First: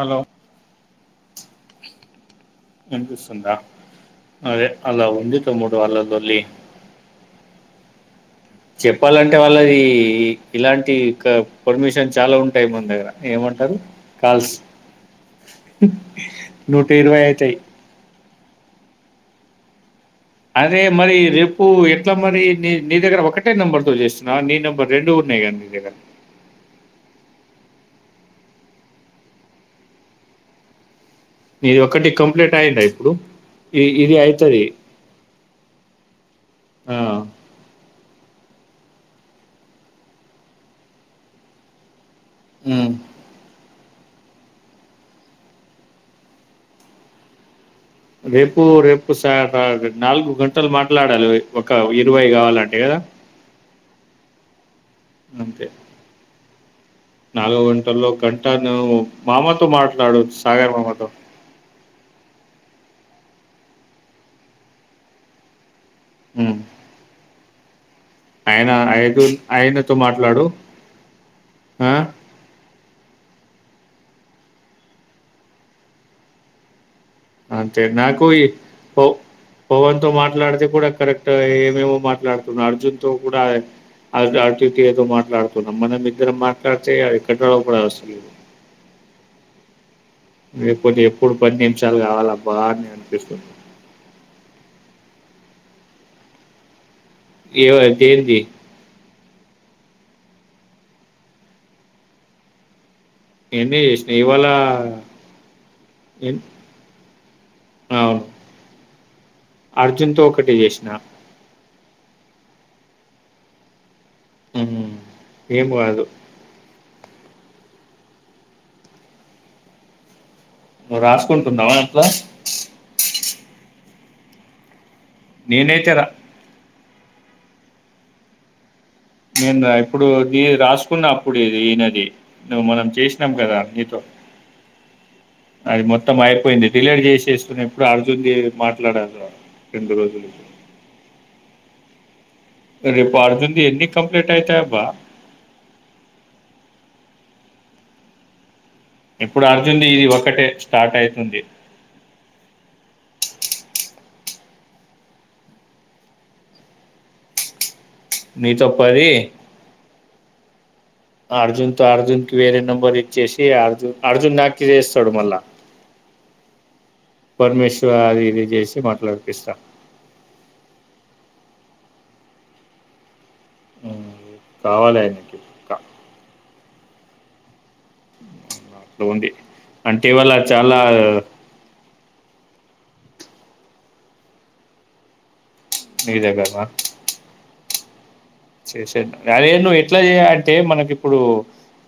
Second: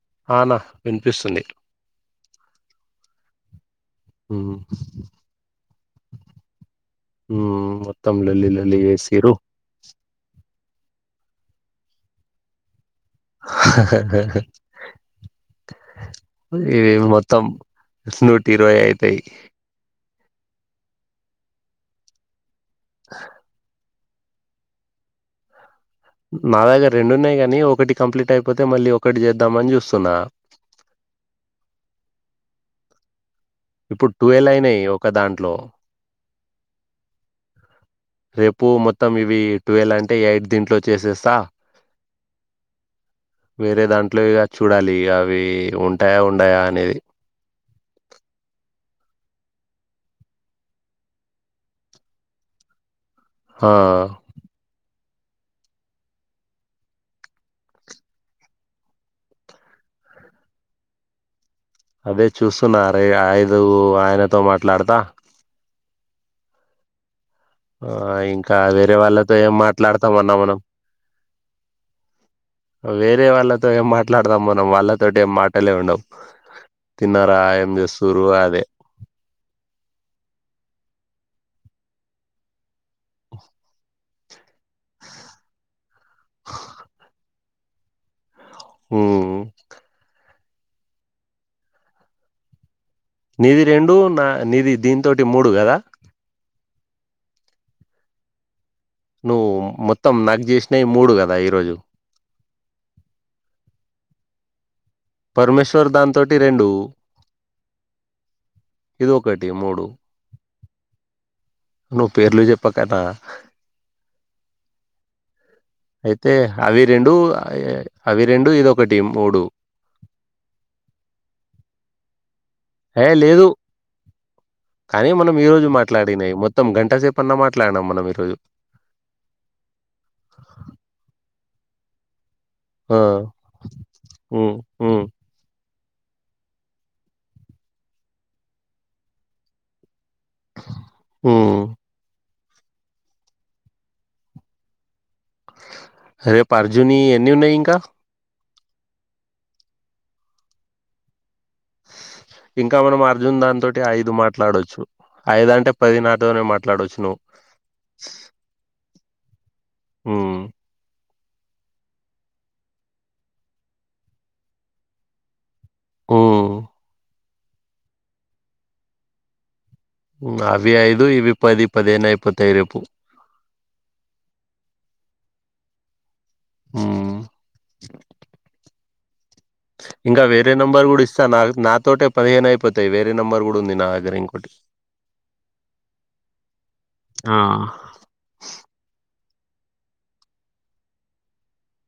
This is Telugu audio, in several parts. హలో ఆ నా వినిపిస్తుంది వినిపిస్తుందా మ్మ్ అదే అలా ఉంది తమ్ముడు ఆళ్ల లొల్లి మ్మ్ మొత్తం లొల్లి లొల్లి చేసిర్రు చెప్పాలంటే వాళ్లది ఇలాంటి క పర్మిషన్ చాలా ఉంటాయి మన దగ్గర ఏమంటారు కాల్స్ నూటి ఇరవై అయితాయి తిరో అయితాయి అరే మరి రేపు ఎట్ల మరి నీ నీ దగ్గర ఒకటే నెంబర్ తో చేస్ నా నీ నెంబర్ రెండు ఉన్నాయి గా నీ దగ్గర నా దగ్గర రెండున్నాయి కానీ ఒకటి కంప్లీట్ అయిపోతే మళ్లీ ఒకటి చేద్దామని చూస్తున్నా నీది ఒకటి కంప్లీంట్ అయిందా ఇప్పుడు ఇ ఇప్పుడు ఇది ట్వెల్వ్ అయితది అయినాయి ఒక దాంట్లో ఆ రేపు మొత్తం ఇవి ట్వెల్వ్ అంటే ఎయిట్ దీంట్లో చేసేస్తా ఉ వేరే దాంట్లో ఇగ చూడాలి అవి ఉంటాయా ఉండయా అనేది రేపు రేపు స న నాలుగు గంటలు మాట్లాడాలి ఒక్క ఇరవై కావాలంటే కదా హా అంతే నాలుగు గంటల్లో గంట నువ్వు మామతో మాట్లాడు సాగర్ మామతో అదే చూస్తున్న అరే ఐదు ఆయనతో మాట్లాడతా ఉహ్ ఆ ఇంకా ఆయన వేరే ఐదు వాళ్ళతో ఏం ఆయనతో మాట్లాడతామన్నా మాట్లాడు మనం అ వేరే వాళ్లతో ఏం మాట్లాడదాం మనం వాళ్ళతోటి ఏం మాటలే ఉండవు తిన్నారా ఏం అంతే చేస్తుర్రు నాకూ ఈ అదే ఓ ఓ వంతో మా అలాడితే కూడా కరెక్ట్ ఏమేమో మాట్లాడుతున్నా అర్జున్ తో కూడా అ అద ఉరికే ఏదో మాట్లాడుతున్నం మనం ఇద్దరం మాట్లాడితే అది కట్ట్ అవ్వ కూడా అవసరం లేదు ఉ ఉ లేకపోతే ఎప్పుడు పది నిమిషాలు కావాలా అబ్బ అని నేను నీది రెండు నా నీది దీంతో టి మూడు కద ఈమెది అయిపోయింది నువ్వు మొత్తం నాకి చేసినవి మూడు కదా ఈరోజు నిన్న చేసినా ఇవాళ పరమేశ్వర్ దాని తోటి ఎన్- రెండు అవును ఇది ఒకటి మూడు అర్జున్ తో ఒకటి చేసిన నువ్వు పేర్లు చెప్పకు అన్న హు హు అయితే అవి రెండు అవి రెండు ఇది ఒకటి మూడు నువ్వు రాసుకుంటున్నావా అట్ల ఏయ్ లేదు కానీ మనం ఈ రోజు నేనైతే రా మాట్లాడినవి మొత్తం గంట సేప్ పొందా మాట్లాడినామ్ మనం ఈరోజు నేను ఇప్పుడు నీ రాసుకున్న అప్పుడు ఇది ఈయనది నువ్వు మనం ఆ చేసినాం కదా నీతో ఉమ్ ఉమ్ అది మొత్తం అయిపోయింది డిలీట్ చేసేసుకున్నాప్పుడు అర్జున్ ది మాట్లాడాలి రెండు రోజులు ఆ రేపు అర్జున్ ది ఎన్ని కంప్లీట్ అయితాయబ్బ రేపు అర్జున్ యి ఎన్ని ఉన్నాయి ఇంకా ఇప్పుడు అర్జున్ ది ఇది ఒకటే స్టార్ట్ అయితుంది. ఇంకా మనం అర్జున్ దాని తోటి ఐదు మాట్లాడొచ్చు. ఐదంటే పది నాతోనే మాట్లాడొచ్చు నువ్వు నీతో పది ఉమ్ అర్జున్ తో అర్జున్కి వేరే నెంబర్ ఇచ్చేసి అర్జున్ అర్జున్ దానికి చేస్తాడు మళ్ళా ఊ పరమేశ్వర్, ఆది ఇది చేసి మాట్లాడపిస్తా ఆ అవి ఐదు ఇవి పది పదిహేను అయిపోతాయి రేపు కావాలి ఆయనకి క ఆ అంట్లుంది ఇంకా వేరే నెంబర్ కూడా ఇస్తా న నాతోట పదిహేను అయిపోతయి వేరే నెంబర్ కూడా ఉంది నా దగ్గర ఇంకోటి నీదగ్గరనా ఆ అదేందో ఎట్ల చేయాలంటే మనకిప్పుడు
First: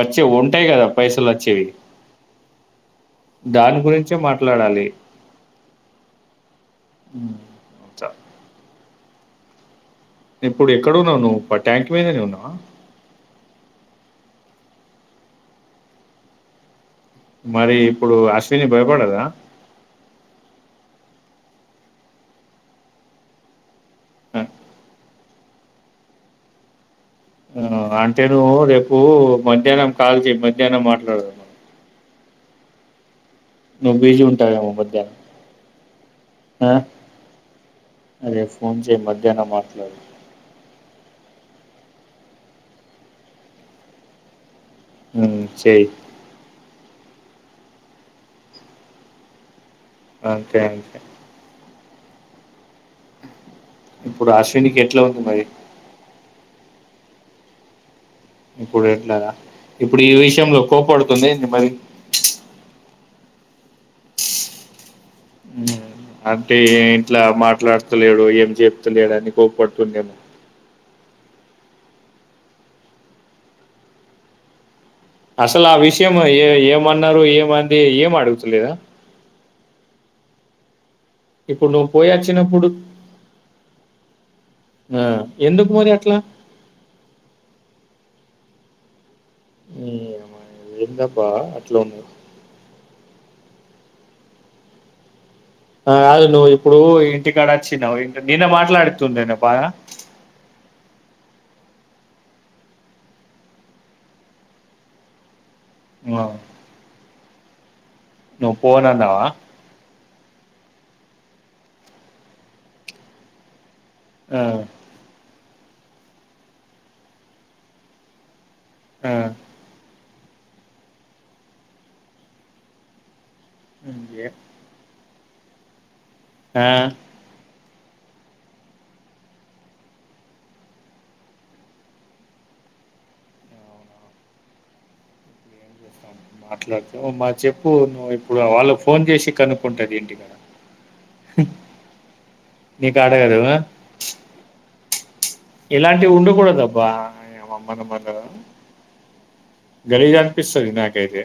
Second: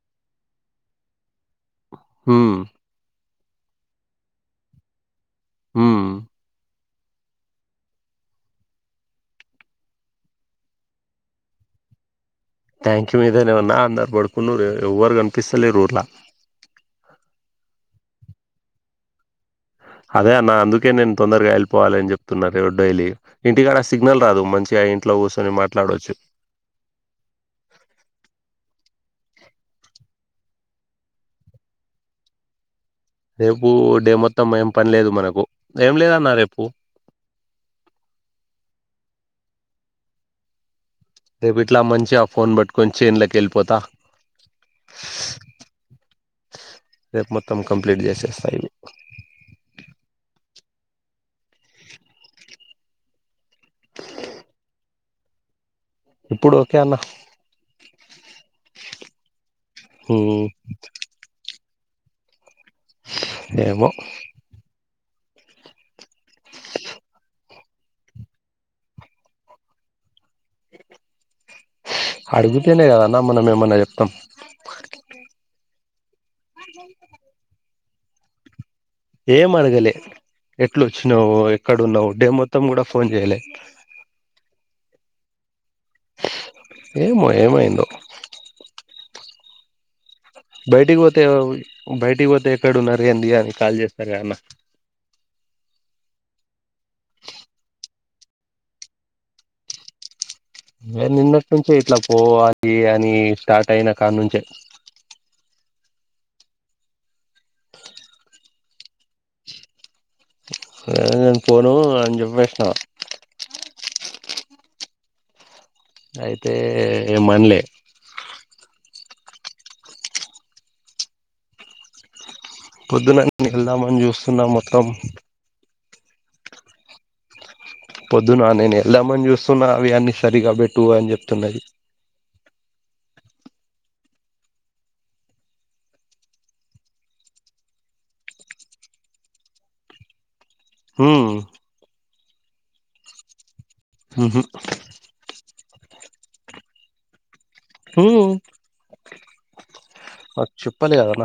వచ్చే ఉంటాయి కదా పైసలు వచ్చేవి ఉమ్ దాని గురించే మాట్లాడాలి. ఉమ్ చ ఇప్పుడు ఎక్కడ ఉన్నావు నువ్వు ప ట్యాంక్ పయిననే ఉన్నావా ట్యాంకి మీదే నేనున్నా అందరు బడుకున్నరు ఎవ్వర్ కనిపిస్తలేరూర్లో మరి ఇప్పుడు అశ్విని భయపడదా అదే అన్న అందుకే నేను తొందరగా వెళ్ళిపోవాలి అని చెప్తున్నారు రో డైలీ ఇంటికాడ సిగ్నల్ రాదు మంచిగా ఇంట్లో కూర్చొని మాట్లాడవచ్చు. ఉమ్ అంటే నువ్వు రేపు మధ్యాహ్నం కాల్ చెయ్ మధ్యాహ్నం మాట్లాడదాం ఆ రేపు డే మొత్తం ఏం ఉంటావేమో పని లేదు మధ్యాహ్నం మనకు ఏం లేదన్న రేపు అరే ఫోన్ చేయ్ మధ్యాహ్నం మాట్లాడు రేపు ఇట్లా మంచిగా ఆ ఫోన్ పట్టుకొని చేన్లేకి వెళ్ళిపోతా ఉమ్ చేయ్ రేపు మొత్తం కంప్లీట్ చేసేస్తా ఇవి అంతే అంతే ఇప్పుడు అశ్వికి ఎట్లా ఉంది మరి ఇప్పుడు ఒకె అన్న ఇప్పుడు ఈ ఉమ్, విషయంలో కోపాడుతుందా ఏంది మరి ఏమో ఉమ్ అంటే ఇంట్లా మాట్లాడతలేడు ఏం చెప్తలేడు అని కోపడుతుందేమొ అడుగుతేనే కదన్న మనం ఏమన్నా చెప్తాం అసలు ఆ విషయం ఏ ఏమన్నారు ఏమంది ఏం అడుగుతులేదా ఏం అడగలే ఎట్లు వచ్చినావు ఇప్పుడు ఎక్కడ నువ్వు పోయి ఉన్నావు డే మొత్తం వచ్చినప్పుడు కూడా ఫోన్ చేయలే ఆ ఎందుకు మరి అట్లా ఏమో ఏమైందో ఉమ్ బయటికి పోతే ఎవర్ బయటికి పోతే ఎక్కడున్నా ఏంది అది కాల్ చేస్తారు కదన్నా అదు నువ్వు ఇప్పుడు ఇంటికాడ వచ్చినవు్ నేనే మాట్లాడుతుండే బాగా మీరు నిన్నటి నుంచే ఇట్లా పోవాలి అని స్టార్ట్ అయిన కాడ నుంచే వా నువ్వు పోనాన్నావా అ నేను పోను అని చెప్పేసిన ఆ అయితే ఏ మనలే ఆ పొద్దునే వెళ్దామని చూస్తున్నా మొత్తం ఆా పొద్దున నేను వెళదాం అని చూస్తున్నా అవి అన్నీ సరిగా పెట్టు అని చెప్తున్నది మాట్లాడతావు మా చెప్పు నువ్వు ఇప్పుడు వాళ్ళ ఫోన్ చేసి కనుక్కుంటది ఇంటి కడ హ నీ కాడగారు ఉహు ఇలాంటివి ఉండకూడదబ్బా అమ్మలుమ్మలు చెప్పలేి కదన్న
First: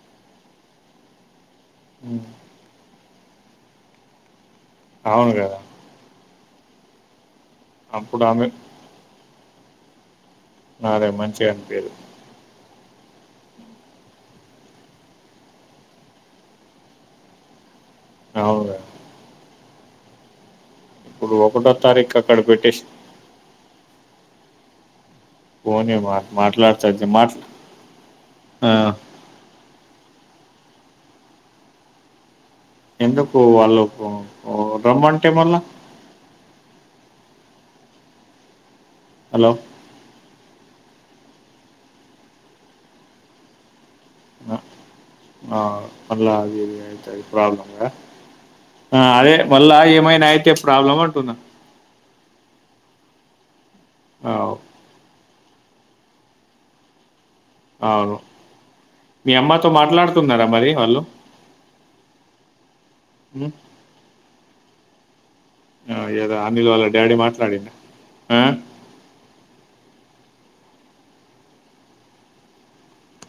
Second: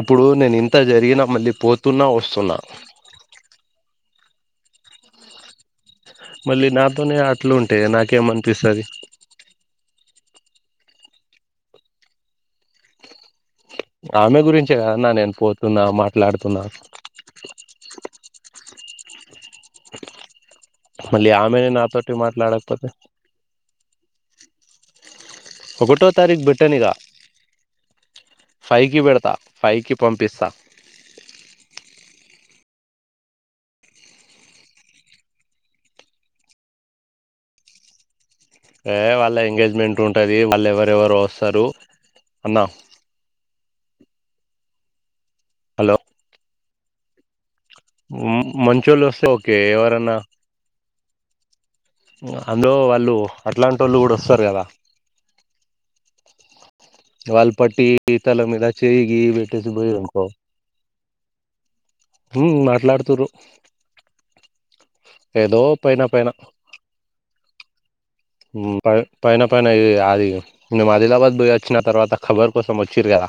ఇప్పుడు నేను ఇ అంత జరిగినా మళ్ళీ పోతున్నా వస్తున్నా అవును కదా మళ్ళీ నాతోనే అట్లు ఉంటా అప్పుడు నాకేమ ఆమె అనిపిస్తుంది నాదే మంచిగా అనిపరు ఆమె గురించే కదన్నా నేను పోతున్నా మాట్లాడుతున్నా అవును మళ్ళీ ఇప్పుడు ఆమె ఒకటో నాతోటి తారీఖు అక్కడ పెట్టేసి మాట్లాడకపోతే పోనీ ఒకటో మా తారీకు బెట్టనిక ఇగా మాట్లాడుతది మాట్లా ఆ ఫైవ్ కి పెడతా ఫైవ్ కి పంప్ పసా ఎందుకు వాళ్ళు రమ్మంటే మళ్ళా ఏ వాళ్ళ హలో ఎంగేజ్మెంట్ ఉంటది వాళ్ళు ఎవరెవరు వస్తారు అన్నా ఆ హలో న అది ప్రాబ్లం ఆ మంచోళ్ళు వస్తే అదే ఓకే మళ్ళా ఎవరన్నా ఏమైనా అయితే ప్రాబ్లమ్ అంటుందా అందులో వాళ్ళు అట్లాంటి వాళ్ళు కూడా వస్తారు అవు కదా వాళ్ళ పట్టి అవును తల మీద చేయగి మీ అమ్మతో బట్టేసి పోయి అనుకో మాట్లాడుతున్నారా మరి వాళ్ళు హ మాట్లాడుతారు ఉమ్, ఆ ఏదో అనిల్ వాల్ళ డాడీ మాట్లాడిన ప పైన పై అది మేము ఆదిలాబాద్ పోయి వచ్చిన తర్వాతఖబర్ కోసం వచ్చిర కద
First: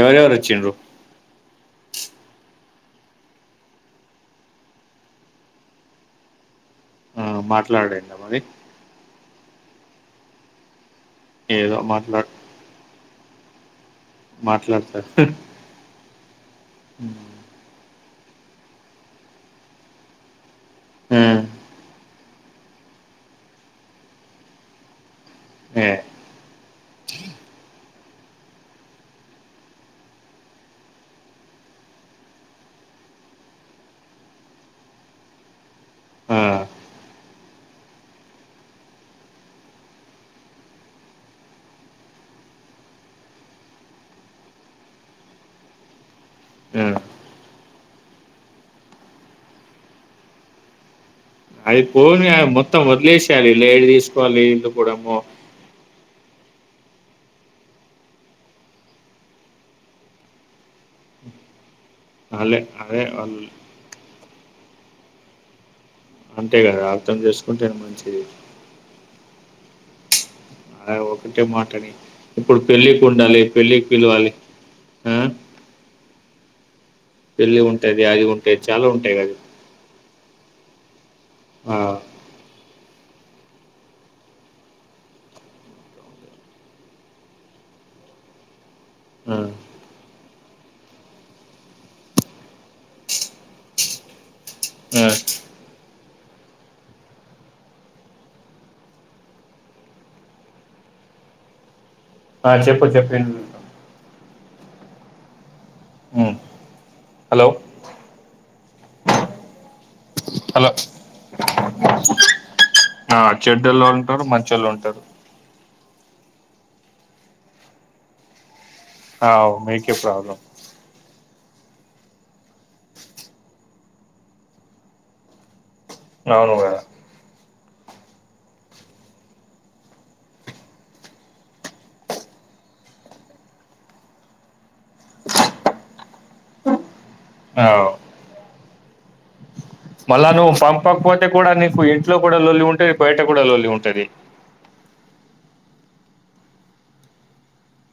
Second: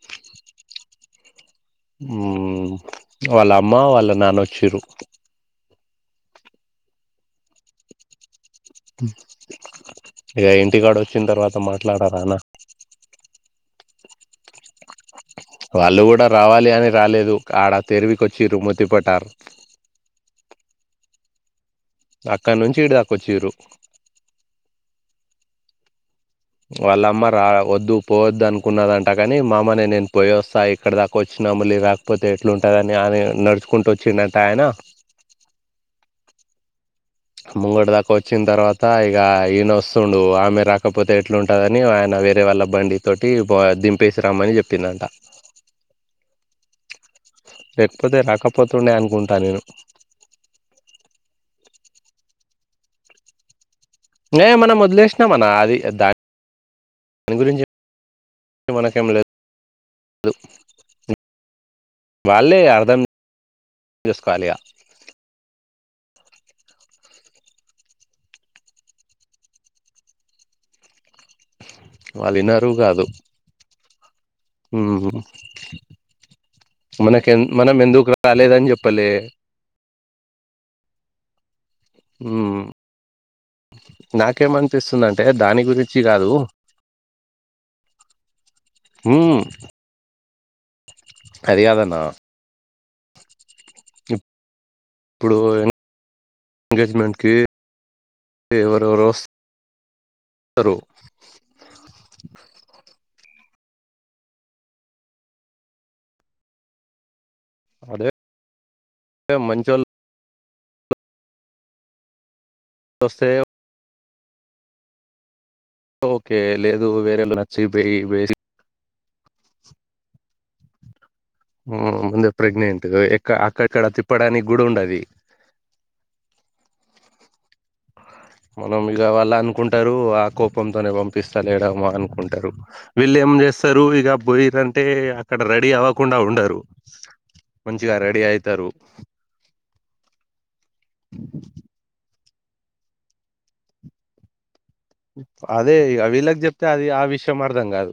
ఎవరవరొచ్చింటు ఉ వాళ్ళ అమ్మ వాళ్ళ నాన్నచ్చరు ఆ మాట్లాడండి మరి ఇక ఇంటికాడు వచ్చిన తర్వాత ఏదో మాట్లా మాట్లాడరాానా మాట్లాడతారు వాళ్ళు కూడా రావాలి అని రాలేదు ఆడ తెరివికొచ్చి రుమతిపారు హ అక్కడి నుంచి ఇద్దదాకా వచ్చిర్రు ఆ వాళ్ళమ్మ రా వద్దు పోవద్దు అనుకున్నదంట కాని మా అమ న నేను పోయి వస్తా ఇక్కడ దాకా వచ్చిన నమలి రాకపోతే ఎట్లుంటుందని అని నడుచుకుంటూ వచ్చిన్నట్ట ఆయన ఆ, ముంగోటి దాకా వచ్చిన తర్వాత ఇక ఈయన వస్తుడు ఆమె రాకపోతే ఎట్లాంటదని ఆయన వేరే వాళ్ళ బండి తోటి దింపేసి రమ్మని చెప్పిందంట ఆ. లేకపోతే రాకపోతుండే అనుకుంటా నేను. అది పోనీ అదీ మొత్తం వద్లేసెయాలే ఇలా లైట్ దిస్. ఎహ్ మనం వదిలేసినాం అన్న అది దా దాని గురించి. మనకేం లేదు ఉమ్. వాళ్ళే అర్థం అదే వాళ్ళు చేసుకోవాలియ. అంతే కదా అర్థం చేసుకుంటేనే మంచిది. అలా ఒకటే మాటాని వాళ్ళు ఇప్పుడు పెళ్ళికి ఉండాలి పెళ్ళికి పిలవాలి. ఆ మనకేం పెళ్ళి మనం ఉంటుంది ఎందుకు అది ఉంటుంది రాలేదని చాలా చెప్పలే. ఉంటాయి కదా ఆ, ఉమ్. నాకేమనిపిస్తుందంటే దాని గురించి కాదు. ఉమ్. ఆ. అది కాదు అన్నా. ఇప్పుడు ఎంగేజ్మెంట్ కి. ఎవరేవరువస్ రు. ఆ చెప్పు చెప్పు ఉమ్ హలో. ఆహ్ మంచొల్లు. హలో ఆహ్ చెడ్డోలు ఉంటారు మంచోళ్ళు ఉంటారు. ఓకే లేదు వేరోళోచ్చి బెయి వేసి. ఆవ్ మీకే ప్రాబ్లం. ము ముందే ప్రెగ్నెంట్ ఎక్క అక్కక్కడ తిప్పడానికి కూడా ఉండది. అవునుగా. మనం ఇగ వాళ్ళు అనుకుంటారు ఆ కోపంతోనే పంపిస్తలేడెమో అనుకుంటారు వీళ్ళేమో. ఏం చేస్తారు ఇగ పోయిండ్రుంటే అక్కడ రెడీ అవ్వకుండా ఉండరు. అవ్ మంచిగా రెడీ అయితారు. మళ్ళా నువ్వు పంపకపోతే కూడా నీకు ఏం. ఇంట్లో కూడా లోల్లి ఉంటది. బయట కూడా లొల్లి ఉంటది. అదే ఇగ వీళ్ళకి చెప్తే అది ఆ విషయం అర్ధం కాదు.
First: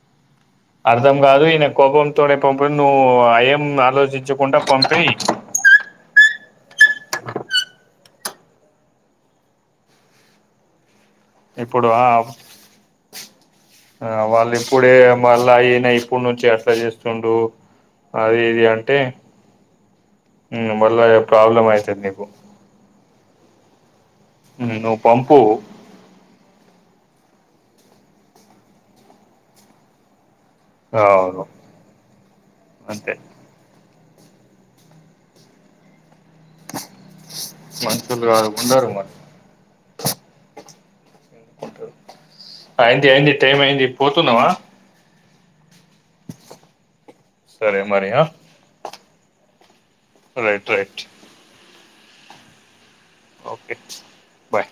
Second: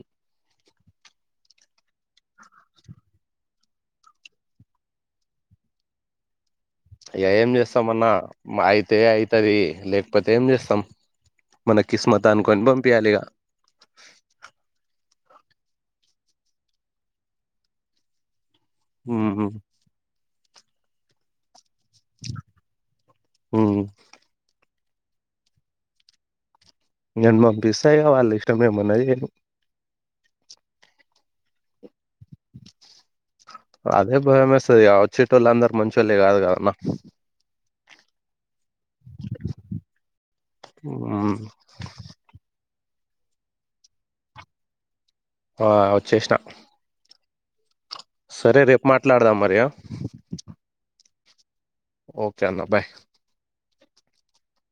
అర్ధం కాదు ఈమె కోపం తోనే పంపింది నువ్వు ఆహ్ ఏం ఆలోచించకుండా పంపేయ్. అయ్య ఏం చేస్తాం అన్నా అయితే అయితది లేకపోతే ఏం చేస్తాం. మన ఇప్పుడు కిస్మత్ ఆహ్ అనుకొని పంపియాలి ఇగ వాళ్ళు ఇప్పుడే. మళ్ళా అయనా ఇప్పుడు నుంచే అట్లా చేస్తుండు అది ఇది అని. ఉహూ. ఉమ్ మళ్ళా ఏం ప్రాబ్లమ్ అయితది నీకు. ఉమ్. నువ్వు పంపు. నేను పంపిస్తా ఇగ వాళ్ళు ఇష్టము ఏమన్నా చేయని. అవును అంతే. అదే భయమేస్తది ఆ వచ్చేటోళ్ళు అందరు మంచోల్లే కాదు కదన్న. మనుషులుగా ఉండరు మ. ఉమ్. అయింది అయింది టైమ్ అయింది పోతున్నావా. ఆహ్ వచ్చేస్నా. సరే మరి ఆహ్. మాట్లాడాదాం మరియ. Right right. ఓకే అన్న బాయ్. Okay bye.